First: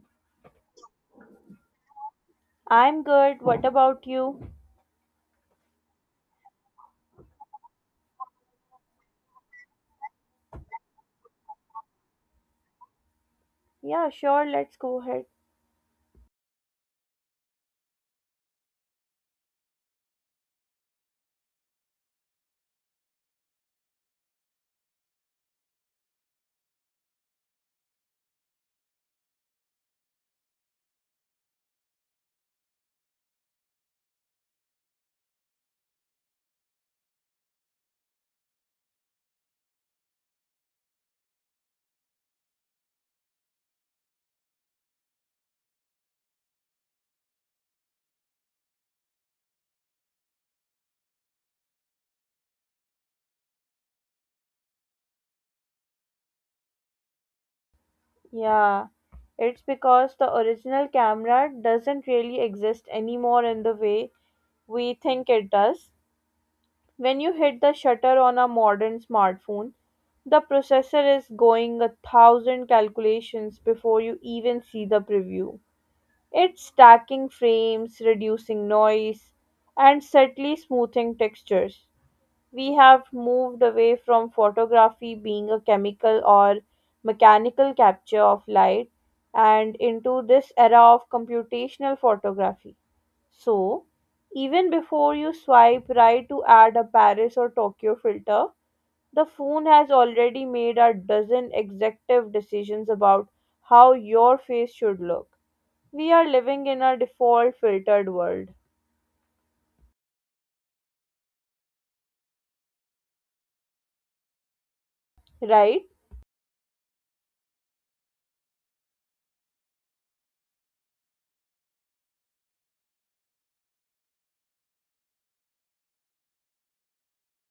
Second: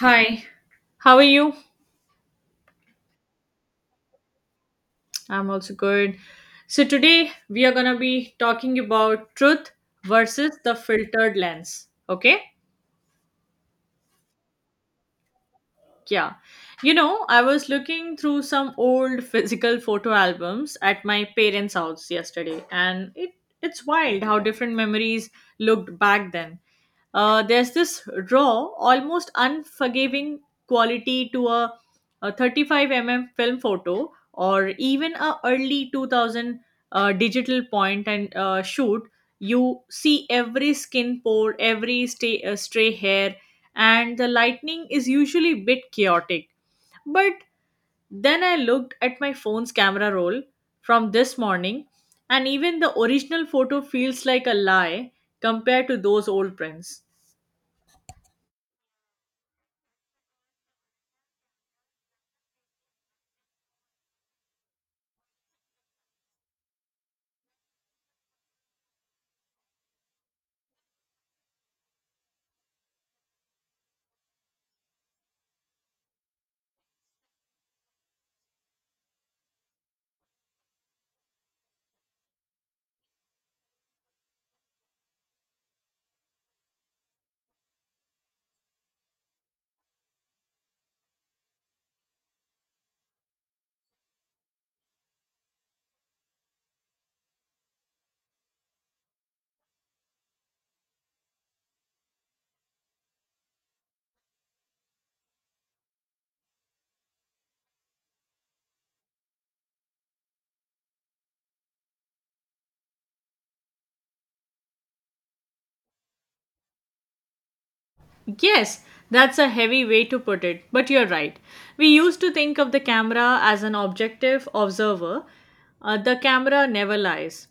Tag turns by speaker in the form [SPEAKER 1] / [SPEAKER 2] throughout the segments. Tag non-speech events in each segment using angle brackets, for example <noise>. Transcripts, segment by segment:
[SPEAKER 1] Hi, how are you?
[SPEAKER 2] I'm good. What about you?
[SPEAKER 1] I'm also good. So, today we are gonna be talking about truth versus the filtered lens. Okay?
[SPEAKER 2] Yeah, sure. Let's go ahead.
[SPEAKER 1] Yeah. You know, I was looking through some old <laughs> physical photo albums at my parents' house yesterday, and it's wild how different memories looked back then. There's this raw, almost unforgiving quality to a 35 mm film photo or even a early 2000 digital point and shoot. You see every skin pore, every stray hair, and the lightning is usually a bit chaotic. But then I looked at my phone's camera roll from this morning, and even the original photo feels like a lie compared to those old prints.
[SPEAKER 2] Yeah, it's because the original camera doesn't really exist anymore in the way we think it does. When you hit the shutter on a modern smartphone, the processor is going a thousand calculations before you even see the preview. It's stacking frames, reducing noise, and subtly smoothing textures. We have moved away from photography being a chemical or mechanical capture of light and into this era of computational photography. So, even before you swipe right to add a Paris or Tokyo filter, the phone has already made a dozen executive decisions about how your face should look. We are living in a default filtered world, right?
[SPEAKER 1] Yes, that's a heavy way to put it, but you're right. We used to think of the camera as an objective observer. The camera never lies.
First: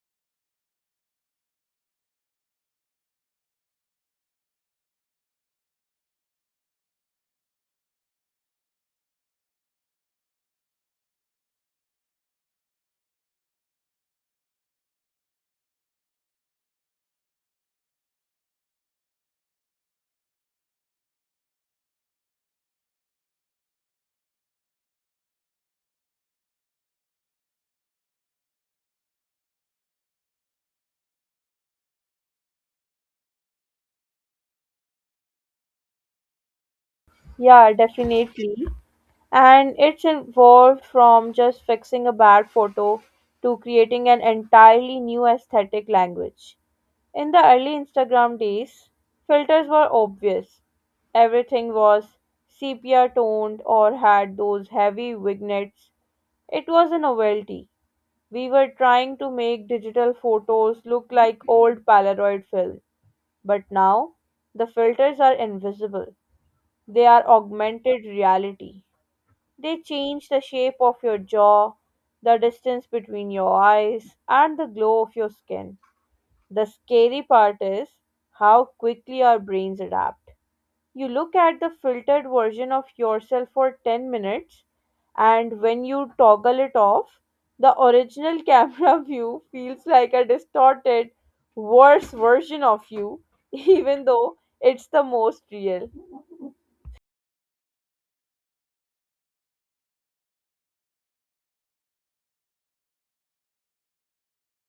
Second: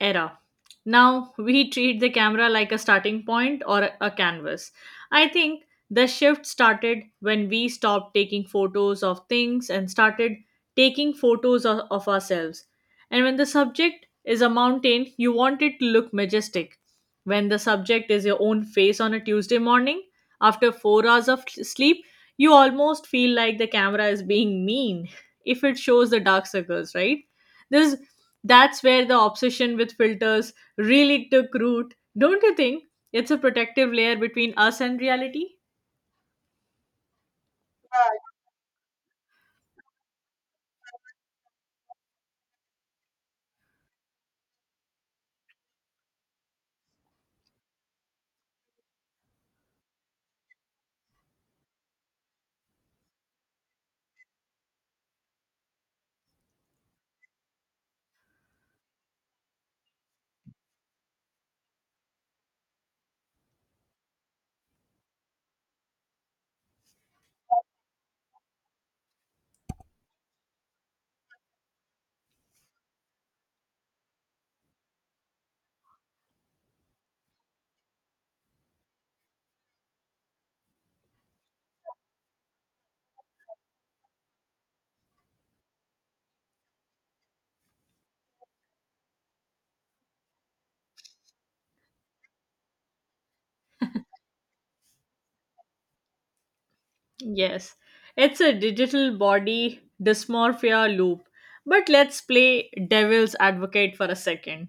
[SPEAKER 1] Era. Now we treat the camera like a starting point or a canvas. I think the shift started when we stopped taking photos of things and started taking photos of ourselves. And when the subject is a mountain, you want it to look majestic. When the subject is your own face on a Tuesday morning, after 4 hours of sleep, you almost feel like the camera is being mean <laughs> if it shows the dark circles, right? This That's where the obsession with filters really took root. Don't you think? It's a protective layer between us and reality.
[SPEAKER 2] Yeah, definitely. And it's evolved from just fixing a bad photo to creating an entirely new aesthetic language. In the early Instagram days, filters were obvious. Everything was sepia toned or had those heavy vignettes. It was a novelty. We were trying to make digital photos look like old Polaroid film. But now, the filters are invisible, they are augmented reality. They change the shape of your jaw, the distance between your eyes, and the glow of your skin. The scary part is how quickly our brains adapt. You look at the filtered version of yourself for 10 minutes, and when you toggle it off, the original <laughs> camera view feels like a distorted, worse version of you, even though it's the most real.
[SPEAKER 1] Yes, it's a digital body dysmorphia loop. But let's play devil's advocate for a second.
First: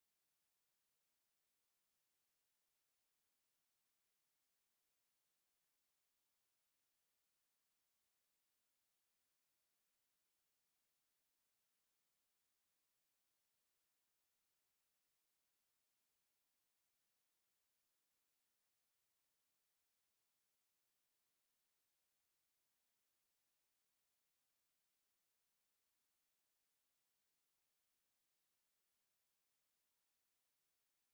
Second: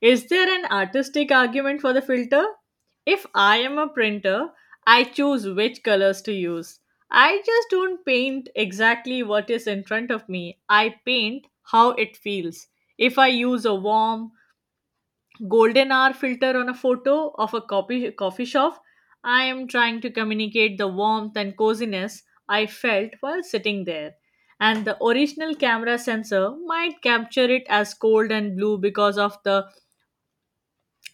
[SPEAKER 1] Is there an artistic argument for the filter? If I am a printer, I choose which colors to use. I just don't paint exactly what is in front of me, I paint how it feels. If I use a warm, golden hour filter on a photo of a coffee shop, I am trying to communicate the warmth and coziness I felt while sitting there. And the original camera sensor might capture it as cold and blue because of the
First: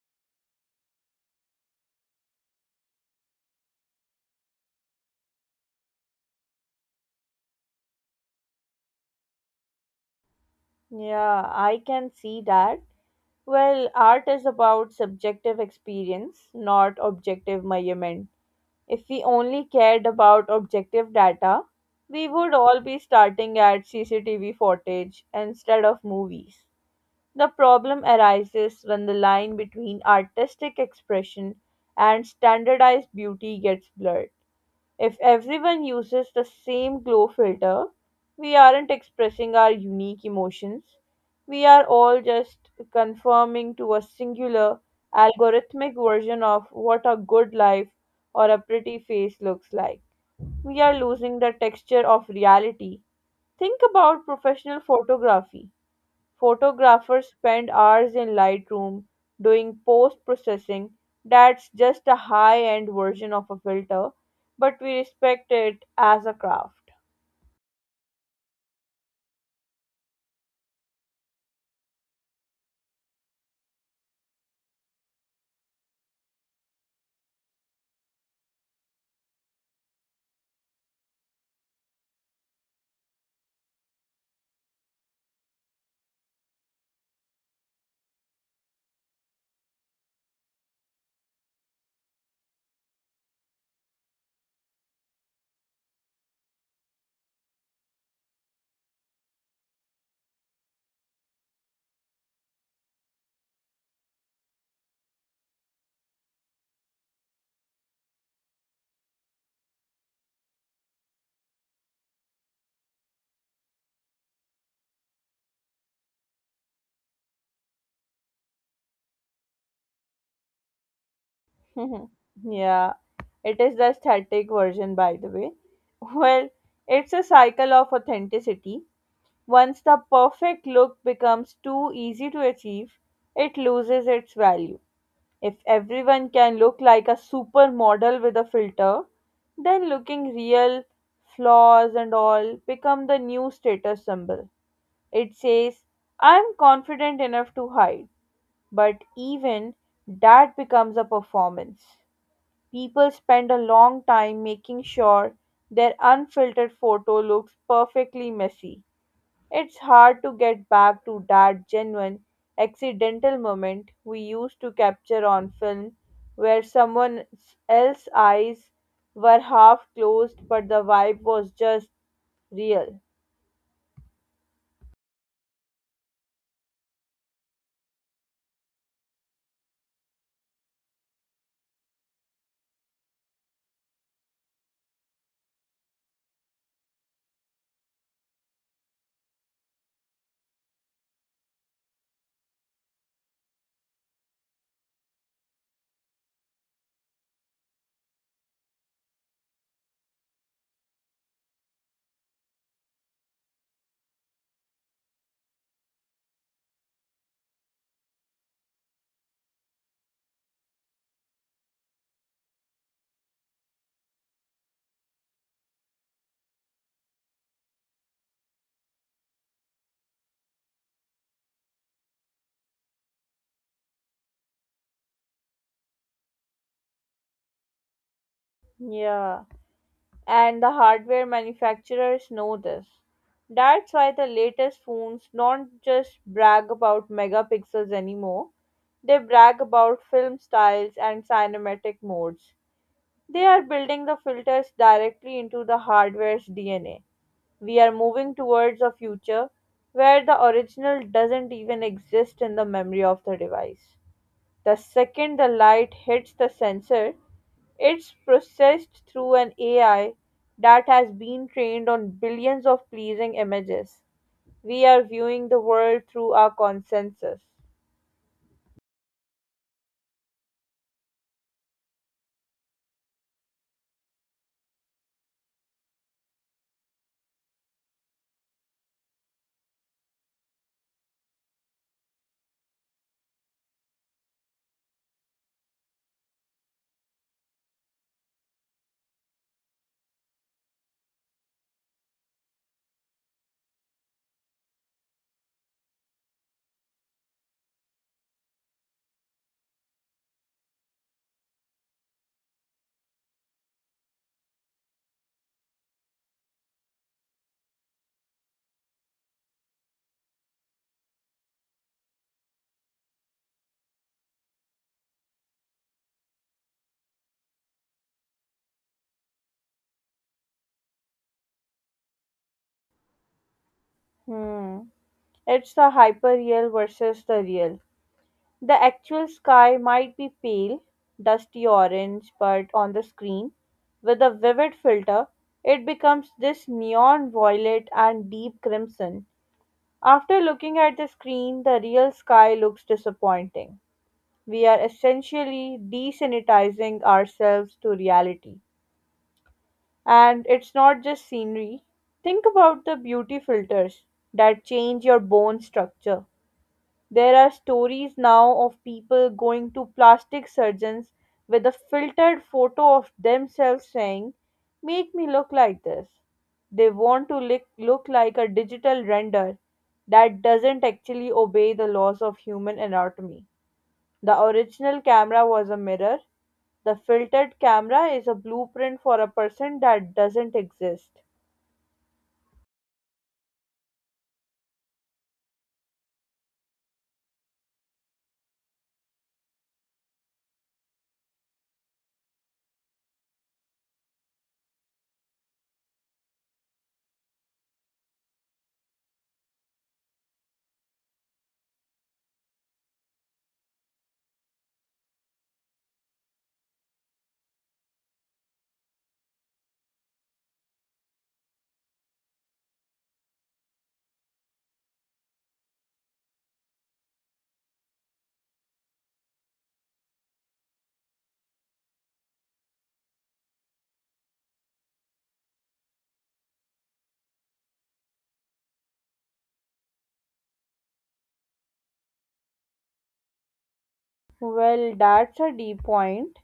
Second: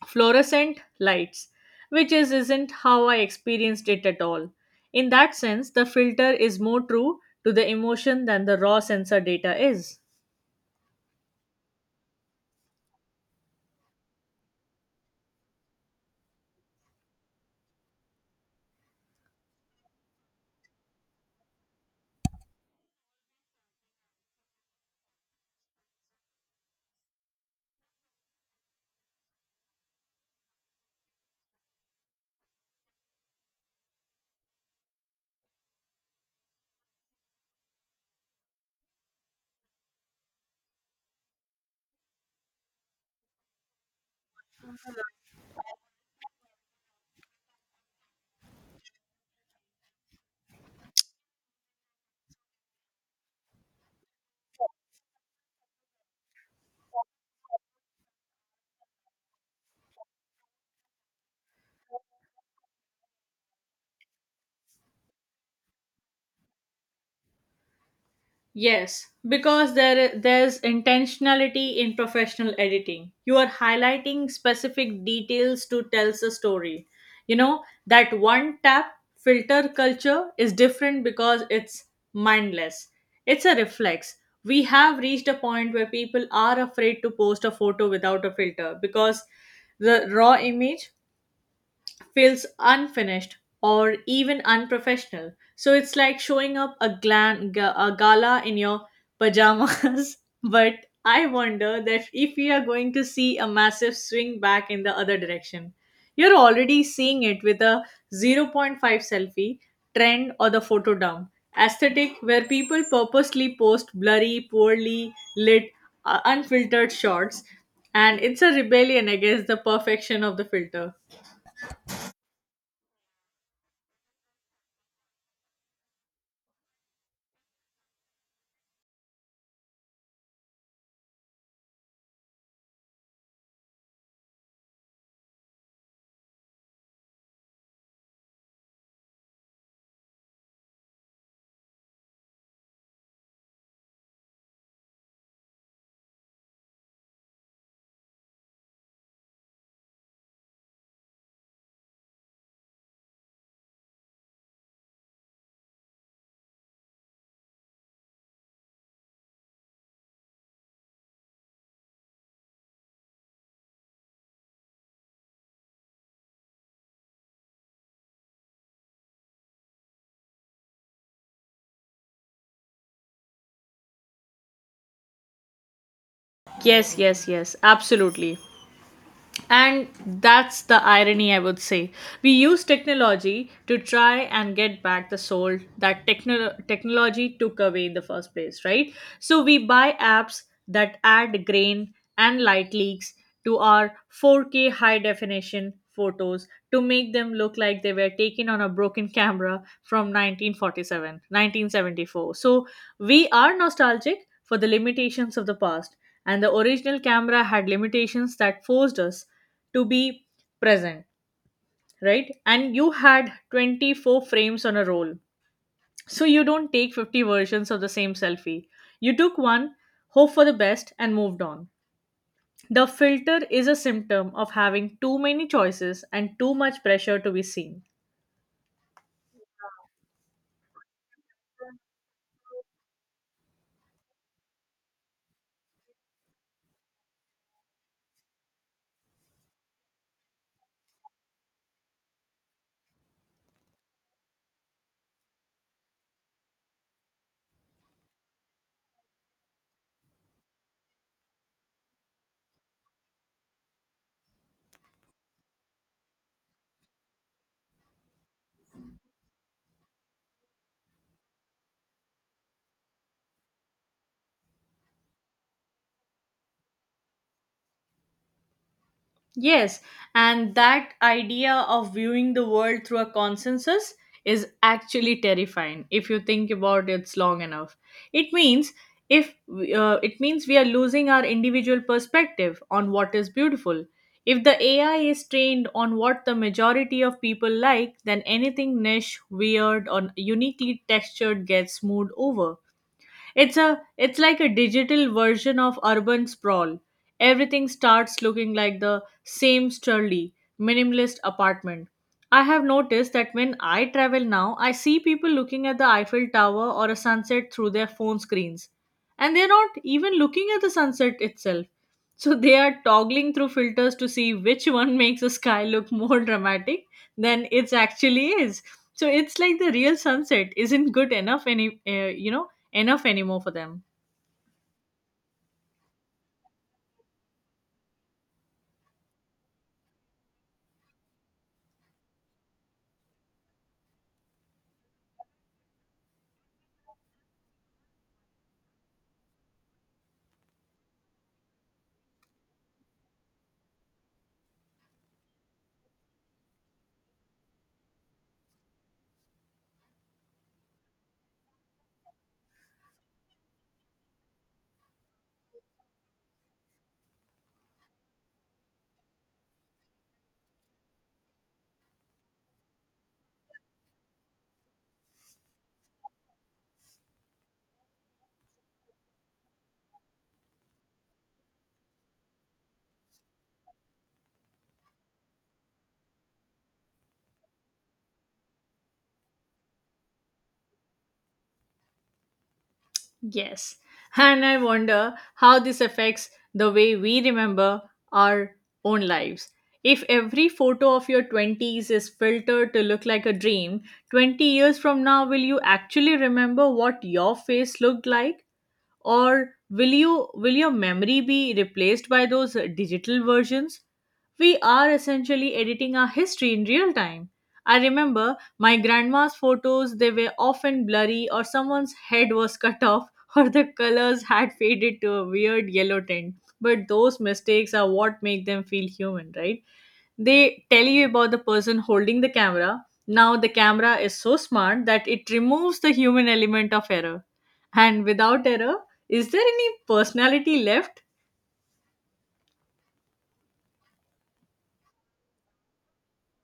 [SPEAKER 1] fluorescent lights, which isn't how I experienced it at all. In that sense, the filter is more true to the emotion than the raw sensor data is.
[SPEAKER 2] Yeah, I can see that. Well, art is about subjective experience, not objective measurement. If we only cared about objective data, we would all be starting at CCTV footage instead of movies. The problem arises when the line between artistic expression and standardized beauty gets blurred. If everyone uses the same glow filter, we aren't expressing our unique emotions. We are all just conforming to a singular algorithmic version of what a good life or a pretty face looks like. We are losing the texture of reality. Think about professional photography. Photographers spend hours in Lightroom doing post processing. That's just a high end version of a filter, but we respect it as a craft.
[SPEAKER 1] Yes, because there's intentionality in professional editing. You are highlighting specific details to tell a story. That one tap filter culture is different because it's mindless. It's a reflex. We have reached a point where people are afraid to post a photo without a filter because the raw image feels unfinished or even unprofessional. So it's like showing up a gala in your pajamas. <laughs> But I wonder that if we are going to see a massive swing back in the other direction. You're already seeing it with a zero point 0.5 selfie trend or the photo dump aesthetic where people purposely post blurry, poorly lit, unfiltered shots, and it's a rebellion against the perfection of the filter.
[SPEAKER 2] <laughs> Yeah, it is the aesthetic version, by the way. <laughs> Well, it's a cycle of authenticity. Once the perfect look becomes too easy to achieve, it loses its value. If everyone can look like a supermodel with a filter, then looking real, flaws and all become the new status symbol. It says, I'm confident enough to hide. But even that becomes a performance. People spend a long time making sure their unfiltered photo looks perfectly messy. It's hard to get back to that genuine, accidental moment we used to capture on film where someone else's eyes were half closed but the vibe was just real.
[SPEAKER 1] Yes, yes, yes, absolutely. And that's the irony, I would say. We use technology to try and get back the soul that technology took away in the first place, right? So we buy apps that add grain and light leaks to our 4K high definition photos to make them look like they were taken on a broken camera from 1947, 1974. So we are nostalgic for the limitations of the past, and the original camera had limitations that forced us to be present, right? And you had 24 frames on a roll, so you don't take 50 versions of the same selfie. You took one, hope for the best, and moved on. The filter is a symptom of having too many choices and too much pressure to be seen.
[SPEAKER 2] Yeah, and the hardware manufacturers know this. That's why the latest phones don't just brag about megapixels anymore, they brag about film styles and cinematic modes. They are building the filters directly into the hardware's DNA. We are moving towards a future where the original doesn't even exist in the memory of the device. The second the light hits the sensor, it's processed through an AI that has been trained on billions of pleasing images. We are viewing the world through our consensus.
[SPEAKER 1] Yes, and that idea of viewing the world through a consensus is actually terrifying if you think about it long enough. It means if it means we are losing our individual perspective on what is beautiful. If the AI is trained on what the majority of people like, then anything niche, weird, or uniquely textured gets smoothed over. It's like a digital version of urban sprawl. Everything starts looking like the same sturdy, minimalist apartment. I have noticed that when I travel now, I see people looking at the Eiffel Tower or a sunset through their phone screens. And they're not even looking at the sunset itself. So <laughs> they are toggling through filters to see which one <laughs> makes the sky look more dramatic than it actually is. So it's like the real sunset isn't good enough anymore for them.
[SPEAKER 2] Hmm. It's the hyperreal versus the real. The actual sky might be pale, dusty orange, but on the screen, with a vivid filter, it becomes this neon violet and deep crimson. After looking at the screen, the real sky looks disappointing. We are essentially desanitizing ourselves to reality. And it's not just scenery. Think about the beauty filters that change your bone structure. There are stories now of people going to plastic surgeons with a filtered photo of themselves saying, "Make me look like this." They want to look like a digital render that doesn't actually obey the laws of human anatomy. The original camera was a mirror, the filtered camera is a blueprint for a person that doesn't exist.
[SPEAKER 1] Yes. And I wonder how this affects the way we remember our own lives. If every photo of your 20s is filtered to look like a dream, 20 years from now, will you actually remember what your face looked like? Or will your memory be replaced by those digital versions? We are essentially editing our history in real time. I remember my grandma's photos. They were often blurry, or someone's head was cut off, <laughs> or the colors had faded to a weird yellow tint. But those mistakes are what make them feel human, right? They tell you about the person holding the camera. Now the camera is so smart that it removes the human element of error. And without error, is there any personality left?
[SPEAKER 2] Well, that's a deep point.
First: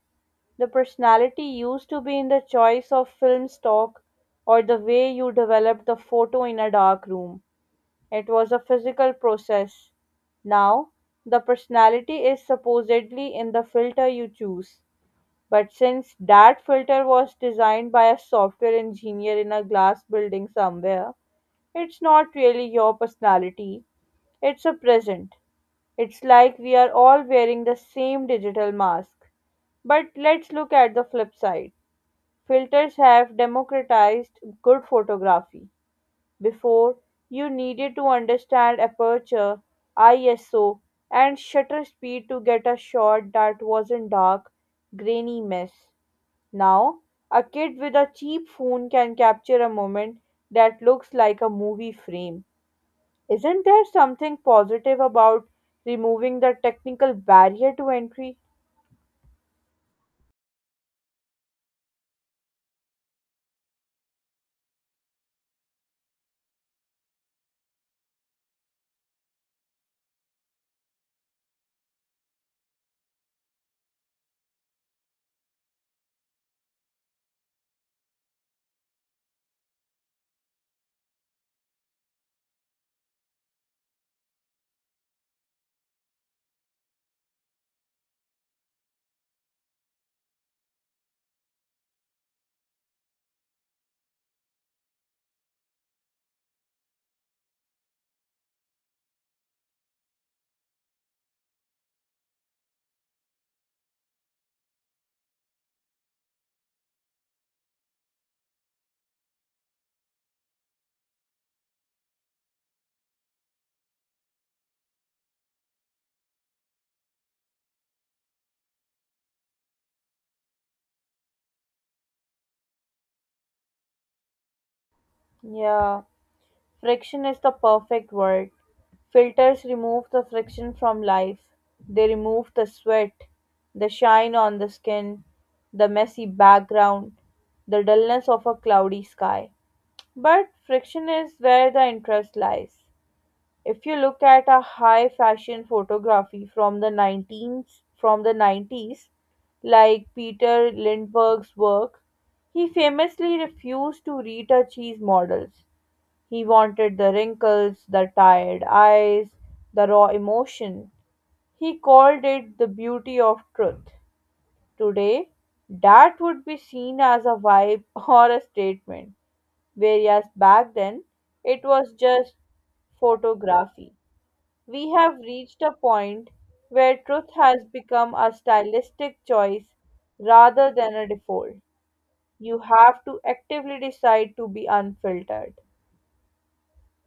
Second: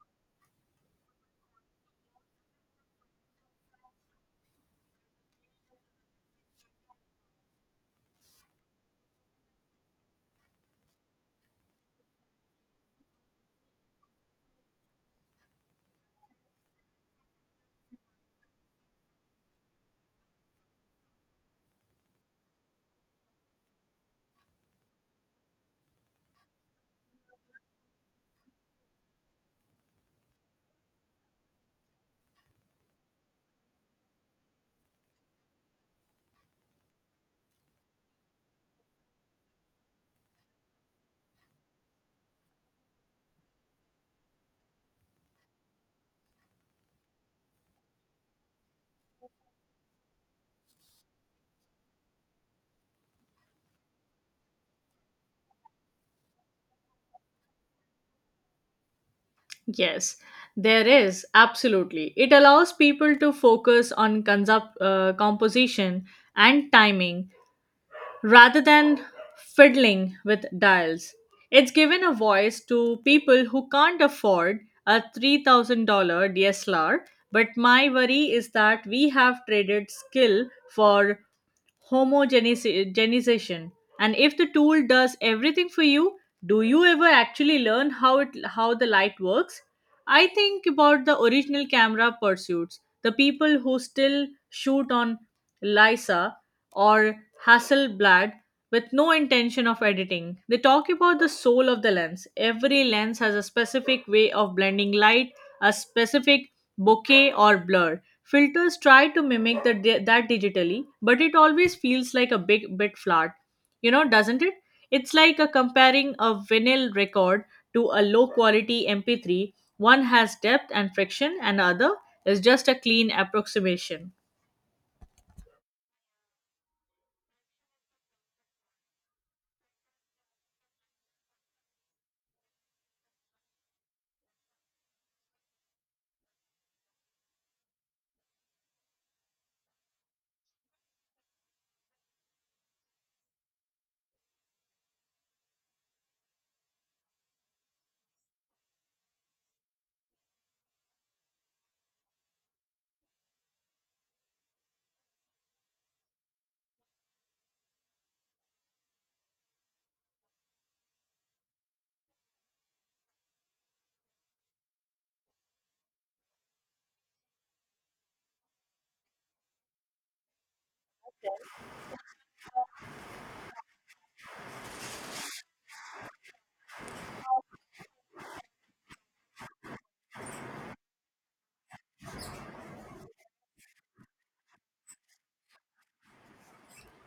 [SPEAKER 2] The personality used to be in the choice of film stock or the way you developed the photo in a dark room. It was a physical process. Now, the personality is supposedly in the filter you choose. But since that filter was designed by a software engineer in a glass building somewhere, it's not really your personality. It's a present. It's like we are all wearing the same digital mask. But let's look at the flip side. Filters have democratized good photography; before, you needed to understand aperture, ISO, and shutter speed to get a shot that wasn't dark, grainy mess. Now, a kid with a cheap phone can capture a moment that looks like a movie frame. Isn't there something positive about removing the technical barrier to entry?
[SPEAKER 1] Yes, there is, absolutely. It allows people to focus on composition and timing rather than fiddling with dials. It's given a voice to people who can't afford a $3,000 DSLR, but my worry is that we have traded skill for homogenization. And if the tool does everything for you, do you ever actually learn how the light works? I think about the original camera pursuits, the people who still shoot on Lysa or Hasselblad with no intention of editing. They talk about the soul of the lens. Every lens has a specific way of blending light, a specific bokeh or blur. Filters try to mimic that digitally, but it always feels like a big bit flat. You know, doesn't it? It's like a comparing a vinyl record to a low quality MP3. One has depth and friction, and the other is just a clean approximation.
[SPEAKER 2] Yeah. Friction is the perfect word. Filters remove the friction from life. They remove the sweat, the shine on the skin, the messy background, the dullness of a cloudy sky. But friction is where the interest lies. If you look at a high fashion photography from the 19s, from the 90s like Peter Lindbergh's work, he famously refused to retouch his models. He wanted the wrinkles, the tired eyes, the raw emotion. He called it the beauty of truth. Today, that would be seen as a vibe <laughs> or a statement, whereas back then, it was just photography. We have reached a point where truth has become a stylistic choice rather than a default. You have to actively decide to be unfiltered.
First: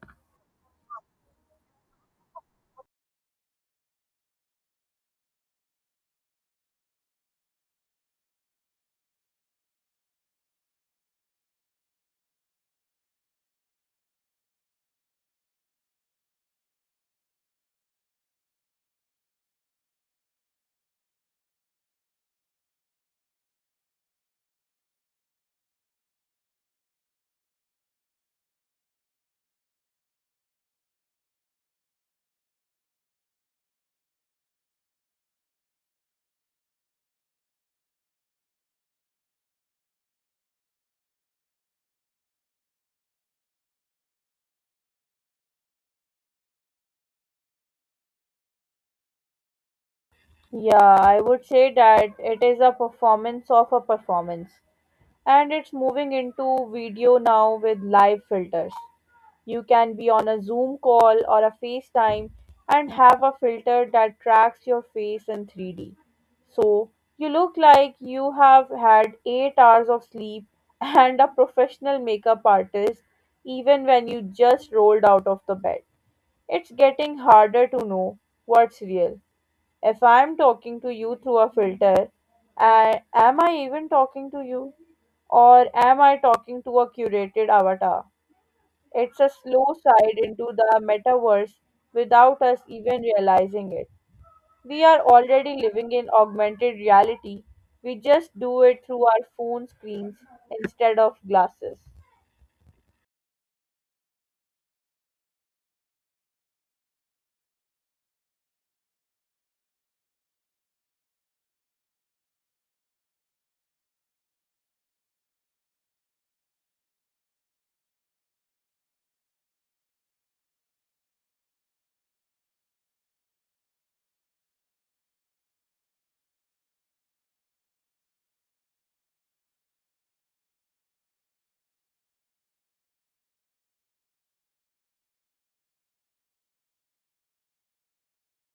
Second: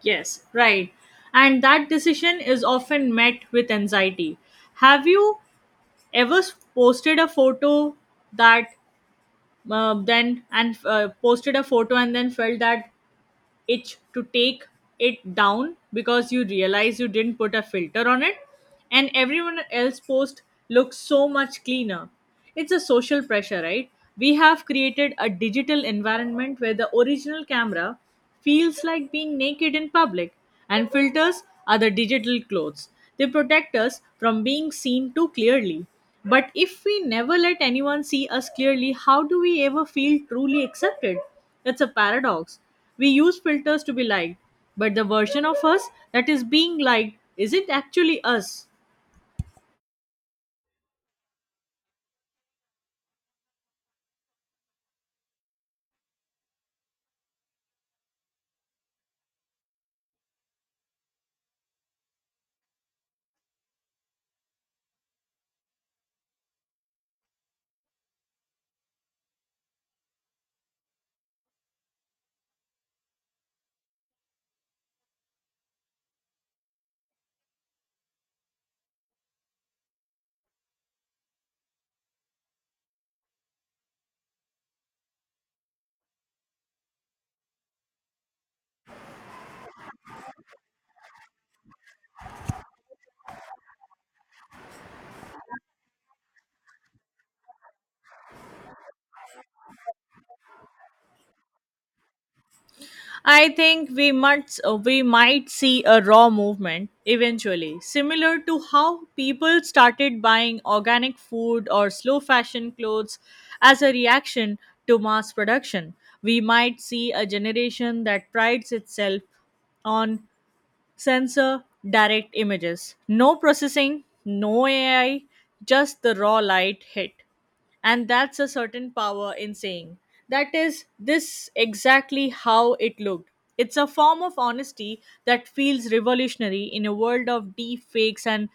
[SPEAKER 1] Yes, right. And that decision is often met with anxiety. Have you ever posted a photo that and then felt that itch to take it down because you realize you didn't put a filter on it, and everyone else post looks so much cleaner. It's a social pressure, right? We have created a digital environment where the original camera feels like being naked in public, and filters are the digital clothes. They protect us from being seen too clearly. But if we never let anyone see us clearly, how do we ever feel truly accepted? It's a paradox. We use filters to be liked, but the version of us that is being liked isn't actually us.
[SPEAKER 2] Yeah, I would say that it is a performance of a performance. And it's moving into video now with live filters. You can be on a Zoom call or a FaceTime and have a filter that tracks your face in 3D. So you look like you have had 8 hours of sleep <laughs> and a professional makeup artist even when you just rolled out of the bed. It's getting harder to know what's real. If I'm talking to you through a filter, am I even talking to you? Or am I talking to a curated avatar? It's a slow slide into the metaverse without us even realizing it. We are already living in augmented reality. We just do it through our phone screens instead of glasses.
[SPEAKER 1] I think we might see a raw movement eventually, similar to how people started buying organic food or slow fashion clothes as a reaction to mass production. We might see a generation that prides itself on sensor direct images. No processing, no AI, just the raw light hit. And that's a certain power in saying that is this exactly how it looked. It's a form of honesty that feels revolutionary in a world of deep fakes and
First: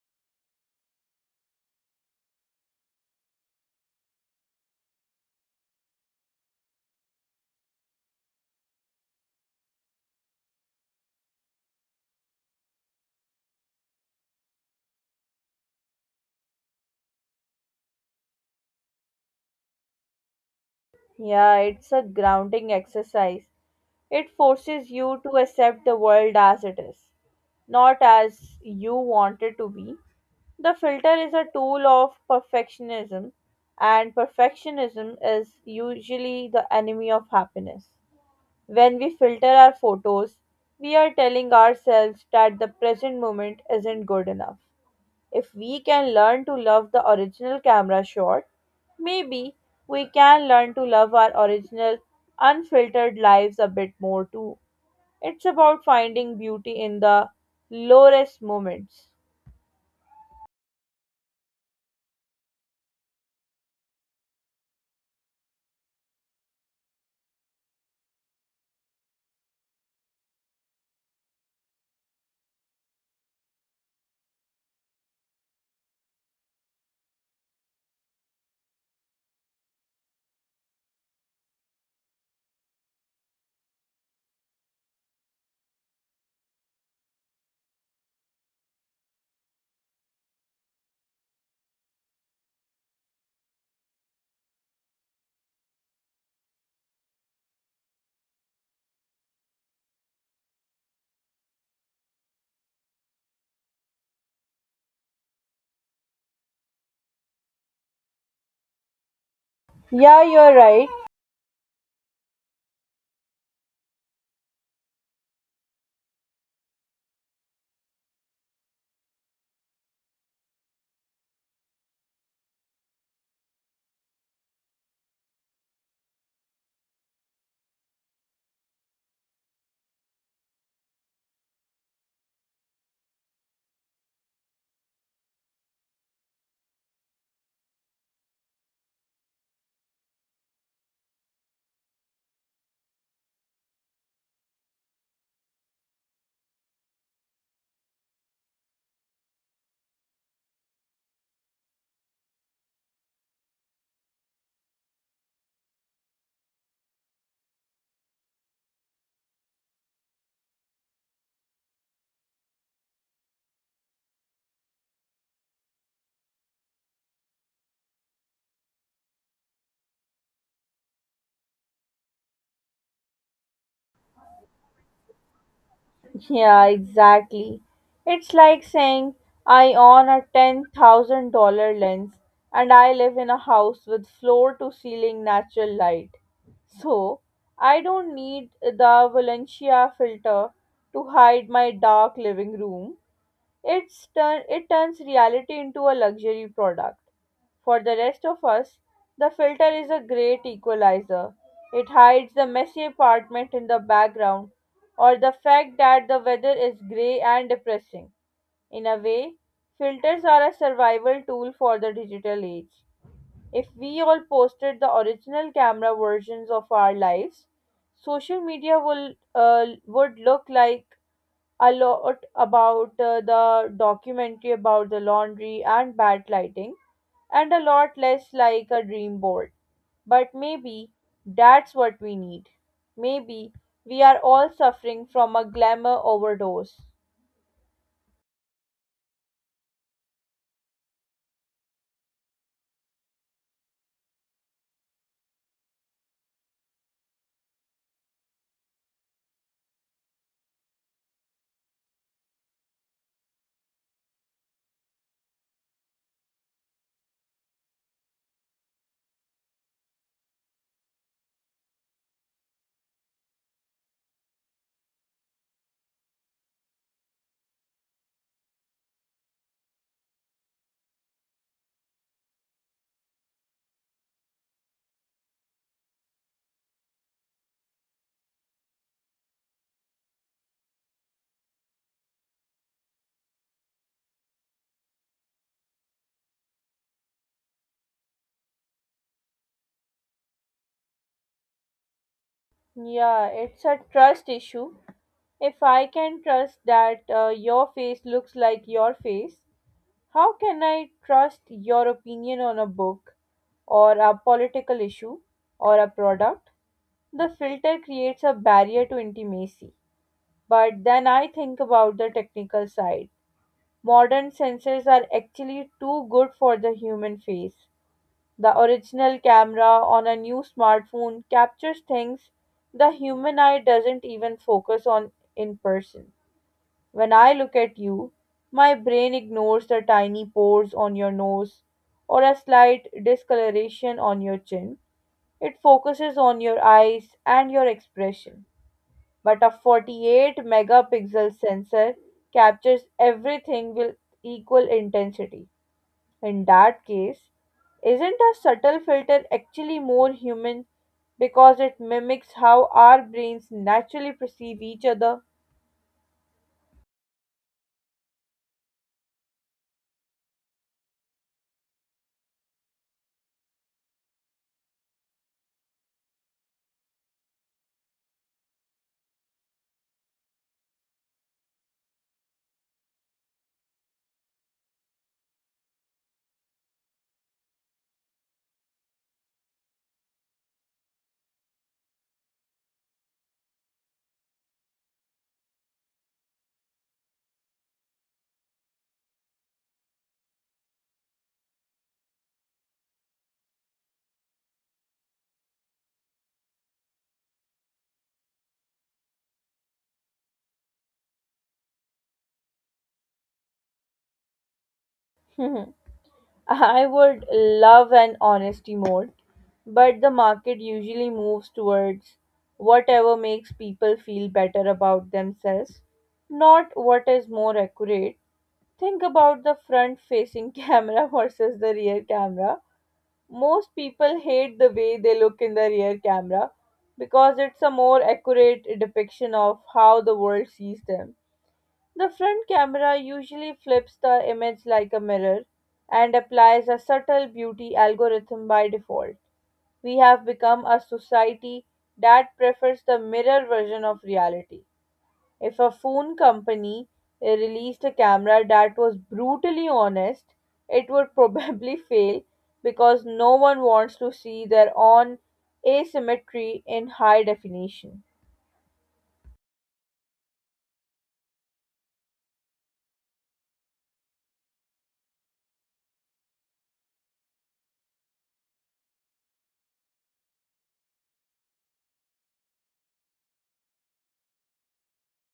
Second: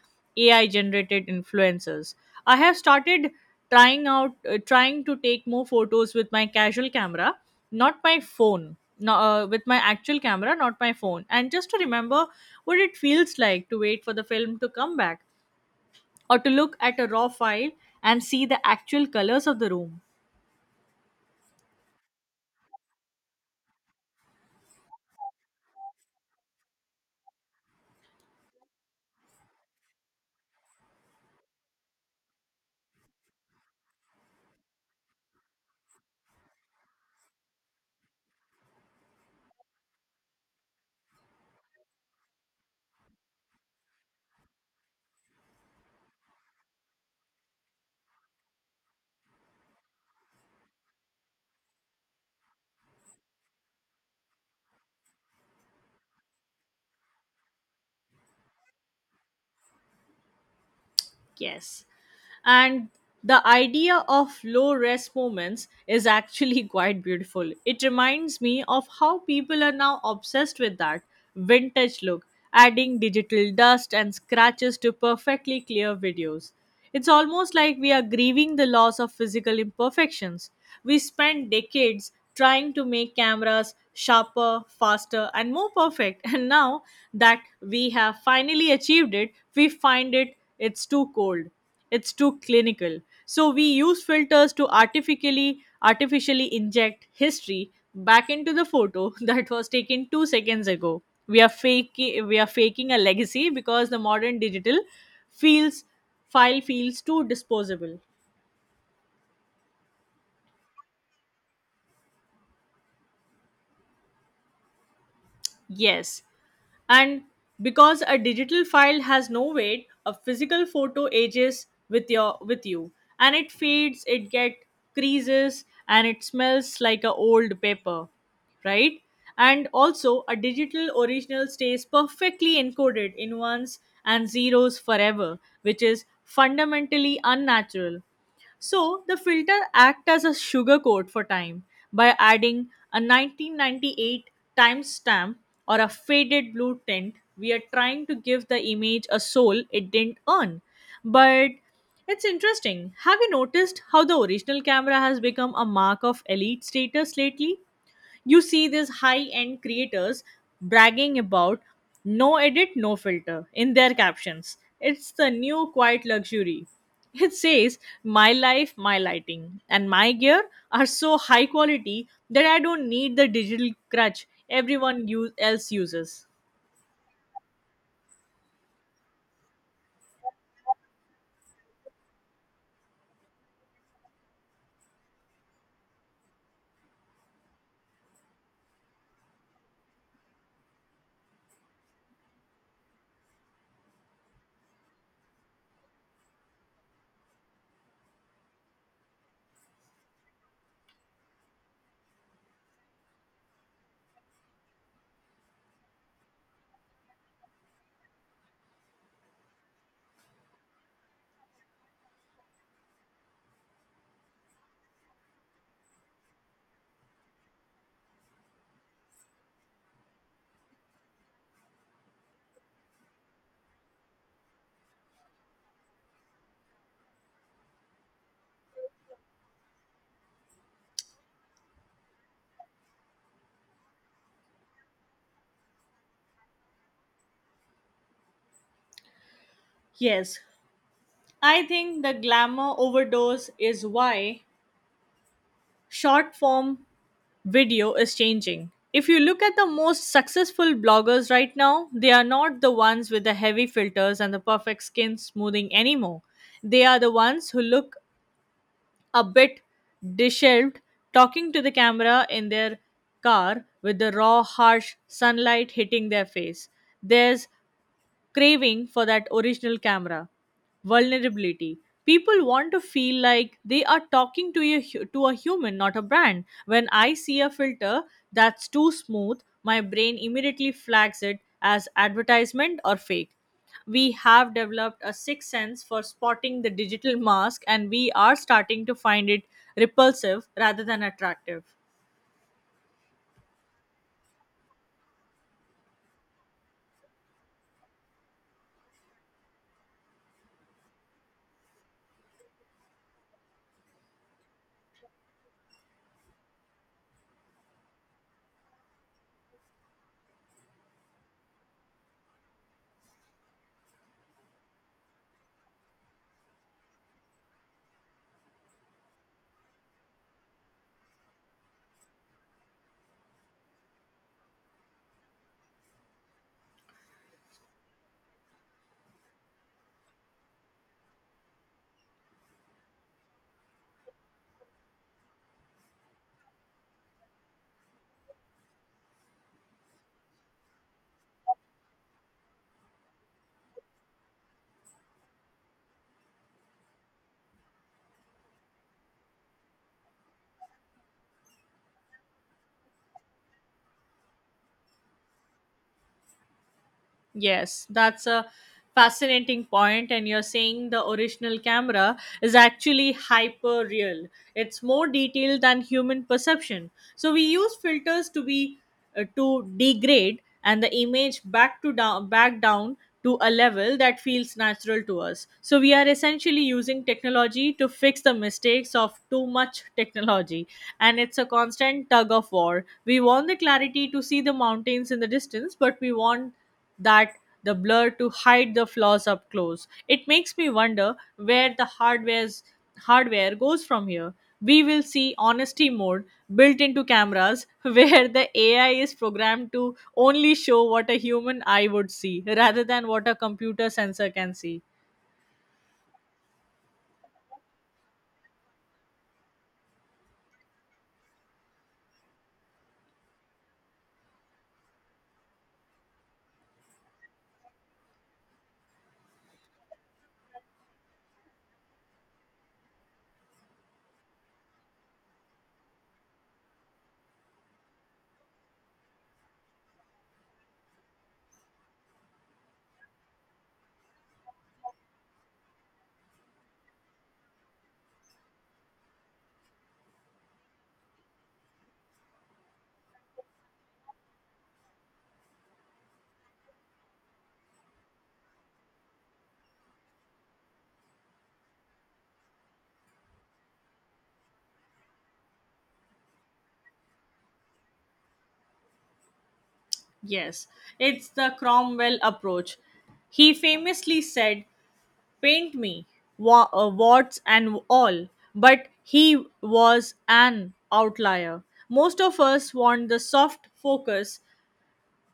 [SPEAKER 1] AI generated influencers. I have started trying to take more photos with my casual camera, not my phone. No, with my actual camera, not my phone. And just to remember what it feels like to wait for the film to come back or to look at a raw file and see the actual colors of the room.
[SPEAKER 2] Yeah, it's a grounding exercise. It forces you to accept the world as it is, not as you want it to be. The filter is a tool of perfectionism, and perfectionism is usually the enemy of happiness. When we filter our photos, we are telling ourselves that the present moment isn't good enough. If we can learn to love the original camera shot, maybe we can learn to love our original, unfiltered lives a bit more too. It's about finding beauty in the lowest moments.
[SPEAKER 1] Yes. And the idea of low rest moments is actually <laughs> quite beautiful. It reminds me of how people are now obsessed with that vintage look, adding digital dust and scratches to perfectly clear videos. It's almost like we are grieving the loss of physical imperfections. We spent decades trying to make cameras sharper, faster, and more perfect, <laughs> and now that we have finally achieved it, we find it's too cold, it's too clinical. So we use filters to artificially inject history back into the photo <laughs> that was taken 2 seconds ago. We are faking a legacy because the modern digital feels file feels too disposable.
[SPEAKER 2] Yeah, you're right.
[SPEAKER 1] Yes. And because a digital file has no weight, a physical photo ages with you, and it fades, it get creases, and it smells like a old paper, right? And also a digital original stays perfectly encoded in ones and zeros forever, which is fundamentally unnatural. So the filter act as a sugar coat for time by adding a 1998 timestamp or a faded blue tint. We are trying to give the image a soul it didn't earn. But it's interesting. Have you noticed how the original camera has become a mark of elite status lately? You see these high end creators bragging about no edit, no filter in their captions. It's the new quiet luxury. It says, my life, my lighting, and my gear are so high quality that I don't need the digital crutch else uses.
[SPEAKER 2] Yeah, exactly. It's like saying I own a $10,000 lens and I live in a house with floor to ceiling natural light. So, I don't need the Valencia filter to hide my dark living room. It turns reality into a luxury product. For the rest of us, the filter is a great equalizer. It hides the messy apartment in the background or the fact that the weather is grey and depressing. In a way, filters are a survival tool for the digital age. If we all posted the original camera versions of our lives, social media will would look like a lot about the documentary about the laundry and bad lighting, and a lot less like a dream board. But maybe that's what we need. Maybe we are all suffering from a glamour overdose.
[SPEAKER 1] Yes, I think the glamour overdose is why short form video is changing. If you look at the most successful bloggers right now, they are not the ones with the heavy filters and the perfect skin smoothing anymore. They are the ones who look a bit disheveled, talking to the camera in their car with the raw, harsh sunlight hitting their face. There's craving for that original camera. Vulnerability. People want to feel like they are talking to to a human, not a brand. When I see a filter that's too smooth, my brain immediately flags it as advertisement or fake. We have developed a sixth sense for spotting the digital mask, and we are starting to find it repulsive rather than attractive.
[SPEAKER 2] Yeah, it's a trust issue. If I can trust that your face looks like your face, how can I trust your opinion on a book or a political issue or a product? The filter creates a barrier to intimacy. But then I think about the technical side. Modern sensors are actually too good for the human face. The original camera on a new smartphone captures things the human eye doesn't even focus on in person. When I look at you, my brain ignores the tiny pores on your nose or a slight discoloration on your chin. It focuses on your eyes and your expression. But a 48 megapixel sensor captures everything with equal intensity. In that case, isn't a subtle filter actually more human because it mimics how our brains naturally perceive each other?
[SPEAKER 1] Yes, that's a fascinating point, and you're saying the original camera is actually hyper real. It's more detailed than human perception. So we use filters to be to degrade and the image back down to a level that feels natural to us. So we are essentially using technology to fix the mistakes of too much technology, and it's a constant tug of war. We want the clarity to see the mountains in the distance, but we want that the blur to hide the flaws up close. It makes me wonder where the hardware goes from here. We will see honesty mode built into cameras <laughs> where the AI is programmed to only show what a human eye would see rather than what a computer sensor can see.
[SPEAKER 2] <laughs> I would love an honesty mode, but the market usually moves towards whatever makes people feel better about themselves, not what is more accurate. Think about the front facing <laughs> camera versus the rear camera. Most people hate the way they look in the rear camera because it's a more accurate depiction of how the world sees them. The front camera usually flips the image like a mirror and applies a subtle beauty algorithm by default. We have become a society that prefers the mirror version of reality. If a phone company released a camera that was brutally honest, it would probably <laughs> fail because no one wants to see their own asymmetry in high definition.
[SPEAKER 1] Yes, it's the Cromwell approach. He famously said, paint me, warts and all. But he was an outlier. Most of us want the soft focus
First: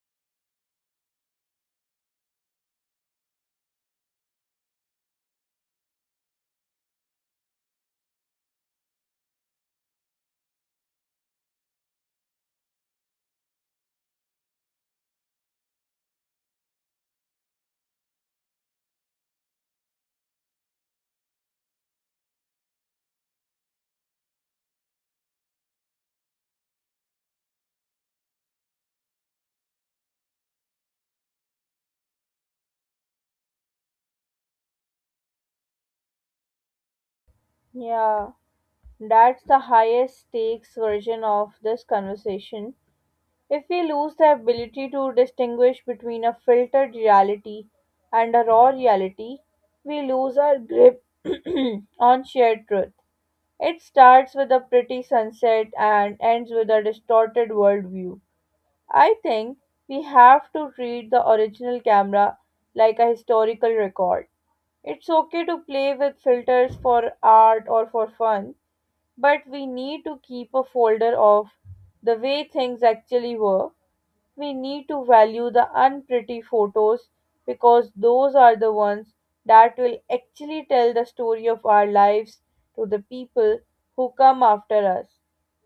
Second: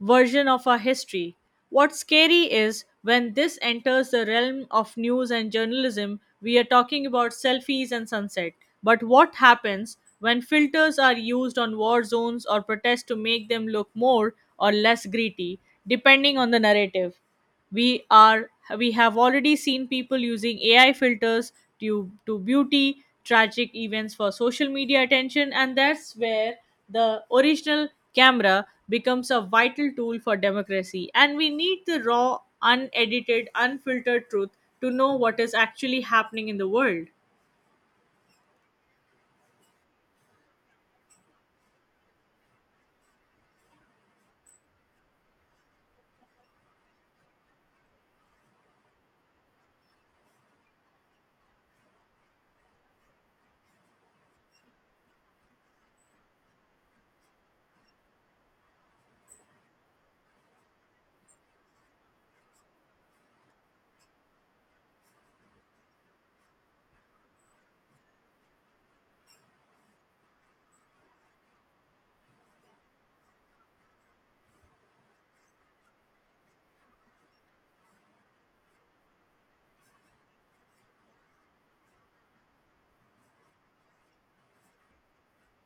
[SPEAKER 1] version of our history. What's scary is when this enters the realm of news and journalism. We are talking about selfies and sunset. But what happens when filters are used on war zones or protests to make them look more or less gritty, depending on the narrative? We are we have already seen people using AI filters to beauty tragic events for social media attention, and that's where the original camera becomes a vital tool for democracy, and we need the raw, unedited, unfiltered truth to know what is actually happening in the world.
[SPEAKER 2] Yeah, that's the highest stakes version of this conversation. If we lose the ability to distinguish between a filtered reality and a raw reality, we lose our grip <clears throat> on shared truth. It starts with a pretty sunset and ends with a distorted worldview. I think we have to treat the original camera like a historical record. It's okay to play with filters for art or for fun, but we need to keep a folder of the way things actually were. We need to value the unpretty photos because those are the ones that will actually tell the story of our lives to the people who come after us.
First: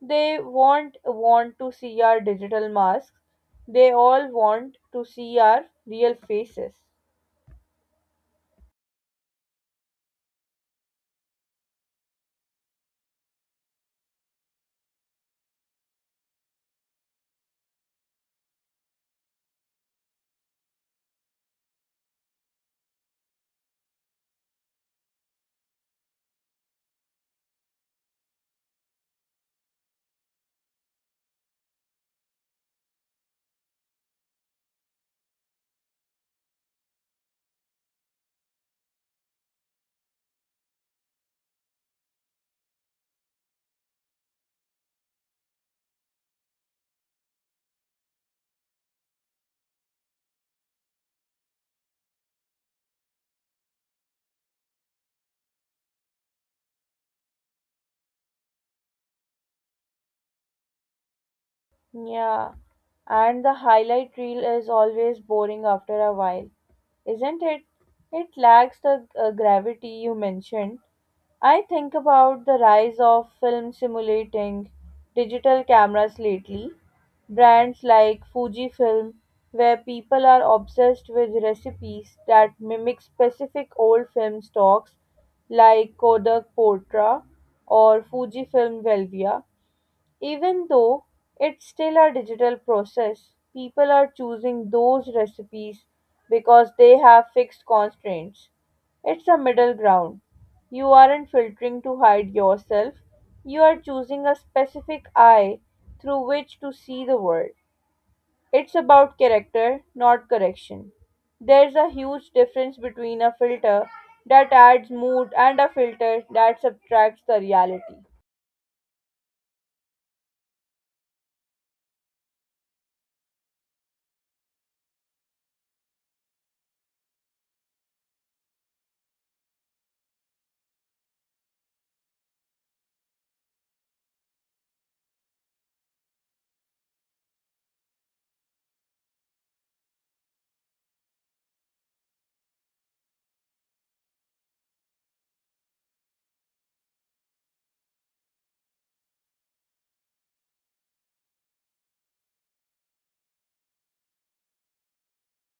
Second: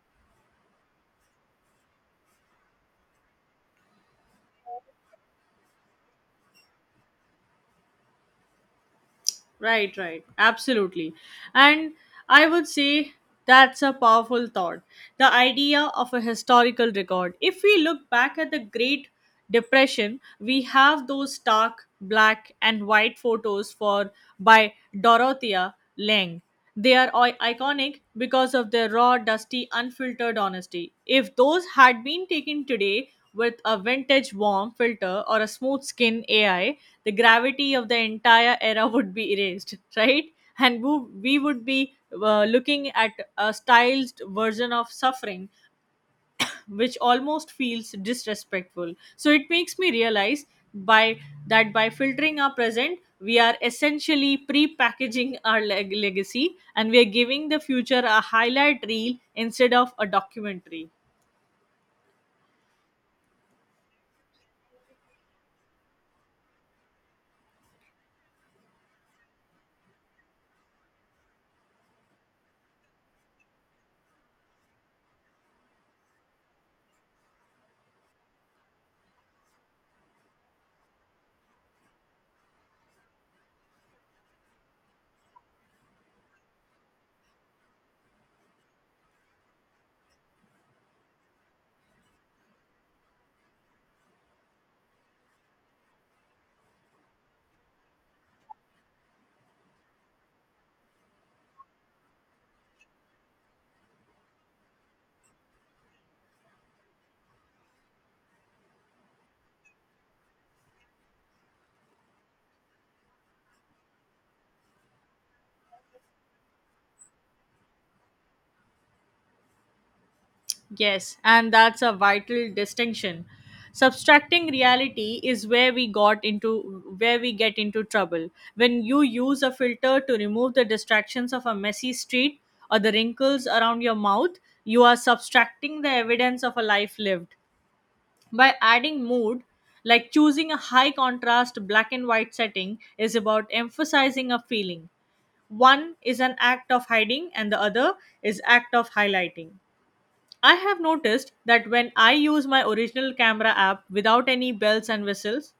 [SPEAKER 2] They won't want to see our digital masks, they all want to see our real faces.
[SPEAKER 1] Right, right. Absolutely. And I would say that's a powerful thought. The idea of a historical record. If we look back at the Great Depression, we have those stark black and white photos for by Dorothea Lange. They are iconic because of their raw, dusty, unfiltered honesty. If those had been taken today with a vintage warm filter or a smooth skin AI, the gravity of the entire era would be erased, right? And we would be looking at a stylized version of suffering, which almost feels disrespectful. So it makes me realize by that by filtering our present, we are essentially pre-packaging our legacy, and we are giving the future a highlight reel instead of a documentary.
[SPEAKER 2] Yeah, and the highlight reel is always boring after a while, isn't it? It lacks the gravity you mentioned. I think about the rise of film simulating digital cameras lately. Brands like Fujifilm, where people are obsessed with recipes that mimic specific old film stocks like Kodak Portra or Fujifilm Velvia. Even though it's still a digital process, people are choosing those recipes because they have fixed constraints. It's a middle ground. You aren't filtering to hide yourself, you are choosing a specific eye through which to see the world. It's about character, not correction. There's a huge difference between a filter that adds mood and a filter that subtracts the reality.
[SPEAKER 1] Yes, and that's a vital distinction. Subtracting reality is where we got into where we get into trouble. When you use a filter to remove the distractions of a messy street or the wrinkles around your mouth, you are subtracting the evidence of a life lived. By adding mood, like choosing a high contrast black and white setting, is about emphasizing a feeling. One is an act of hiding and the other is act of highlighting. I have noticed that when I use my original camera app without any bells and whistles,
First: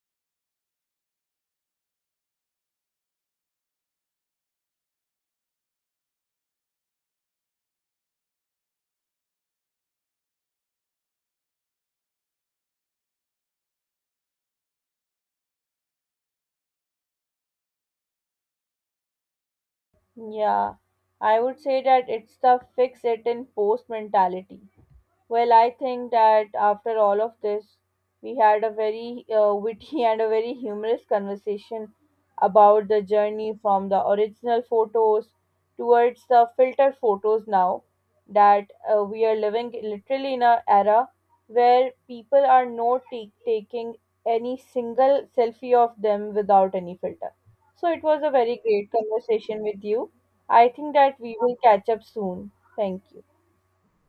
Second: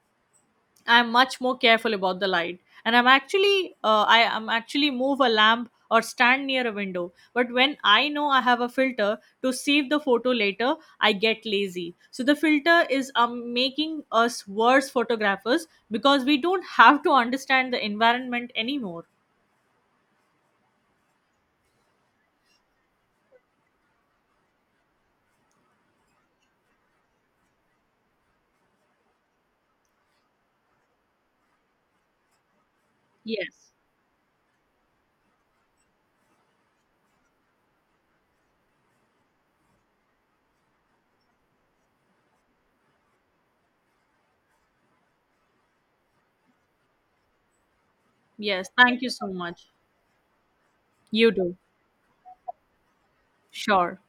[SPEAKER 1] I'm much more careful about the light, and I am actually move a lamp or stand near a window. But when I know I have a filter to save the photo later, I get lazy. So the filter is making us worse photographers because we don't <laughs> have to understand the environment anymore.
[SPEAKER 2] Yeah, I would say that it's the fix it in post mentality. Well, I think that after all of this, we had a very witty <laughs> and a very humorous conversation about the journey
[SPEAKER 1] Yes.
[SPEAKER 2] from the original photos towards the filter photos now that we are living literally in a era where people are not taking any single selfie of them without any filter. So it was a very
[SPEAKER 1] Yes.
[SPEAKER 2] great
[SPEAKER 1] Thank you so
[SPEAKER 2] conversation
[SPEAKER 1] much.
[SPEAKER 2] with you. I think that
[SPEAKER 1] You
[SPEAKER 2] we will
[SPEAKER 1] do.
[SPEAKER 2] catch up soon. Thank you.
[SPEAKER 1] Sure.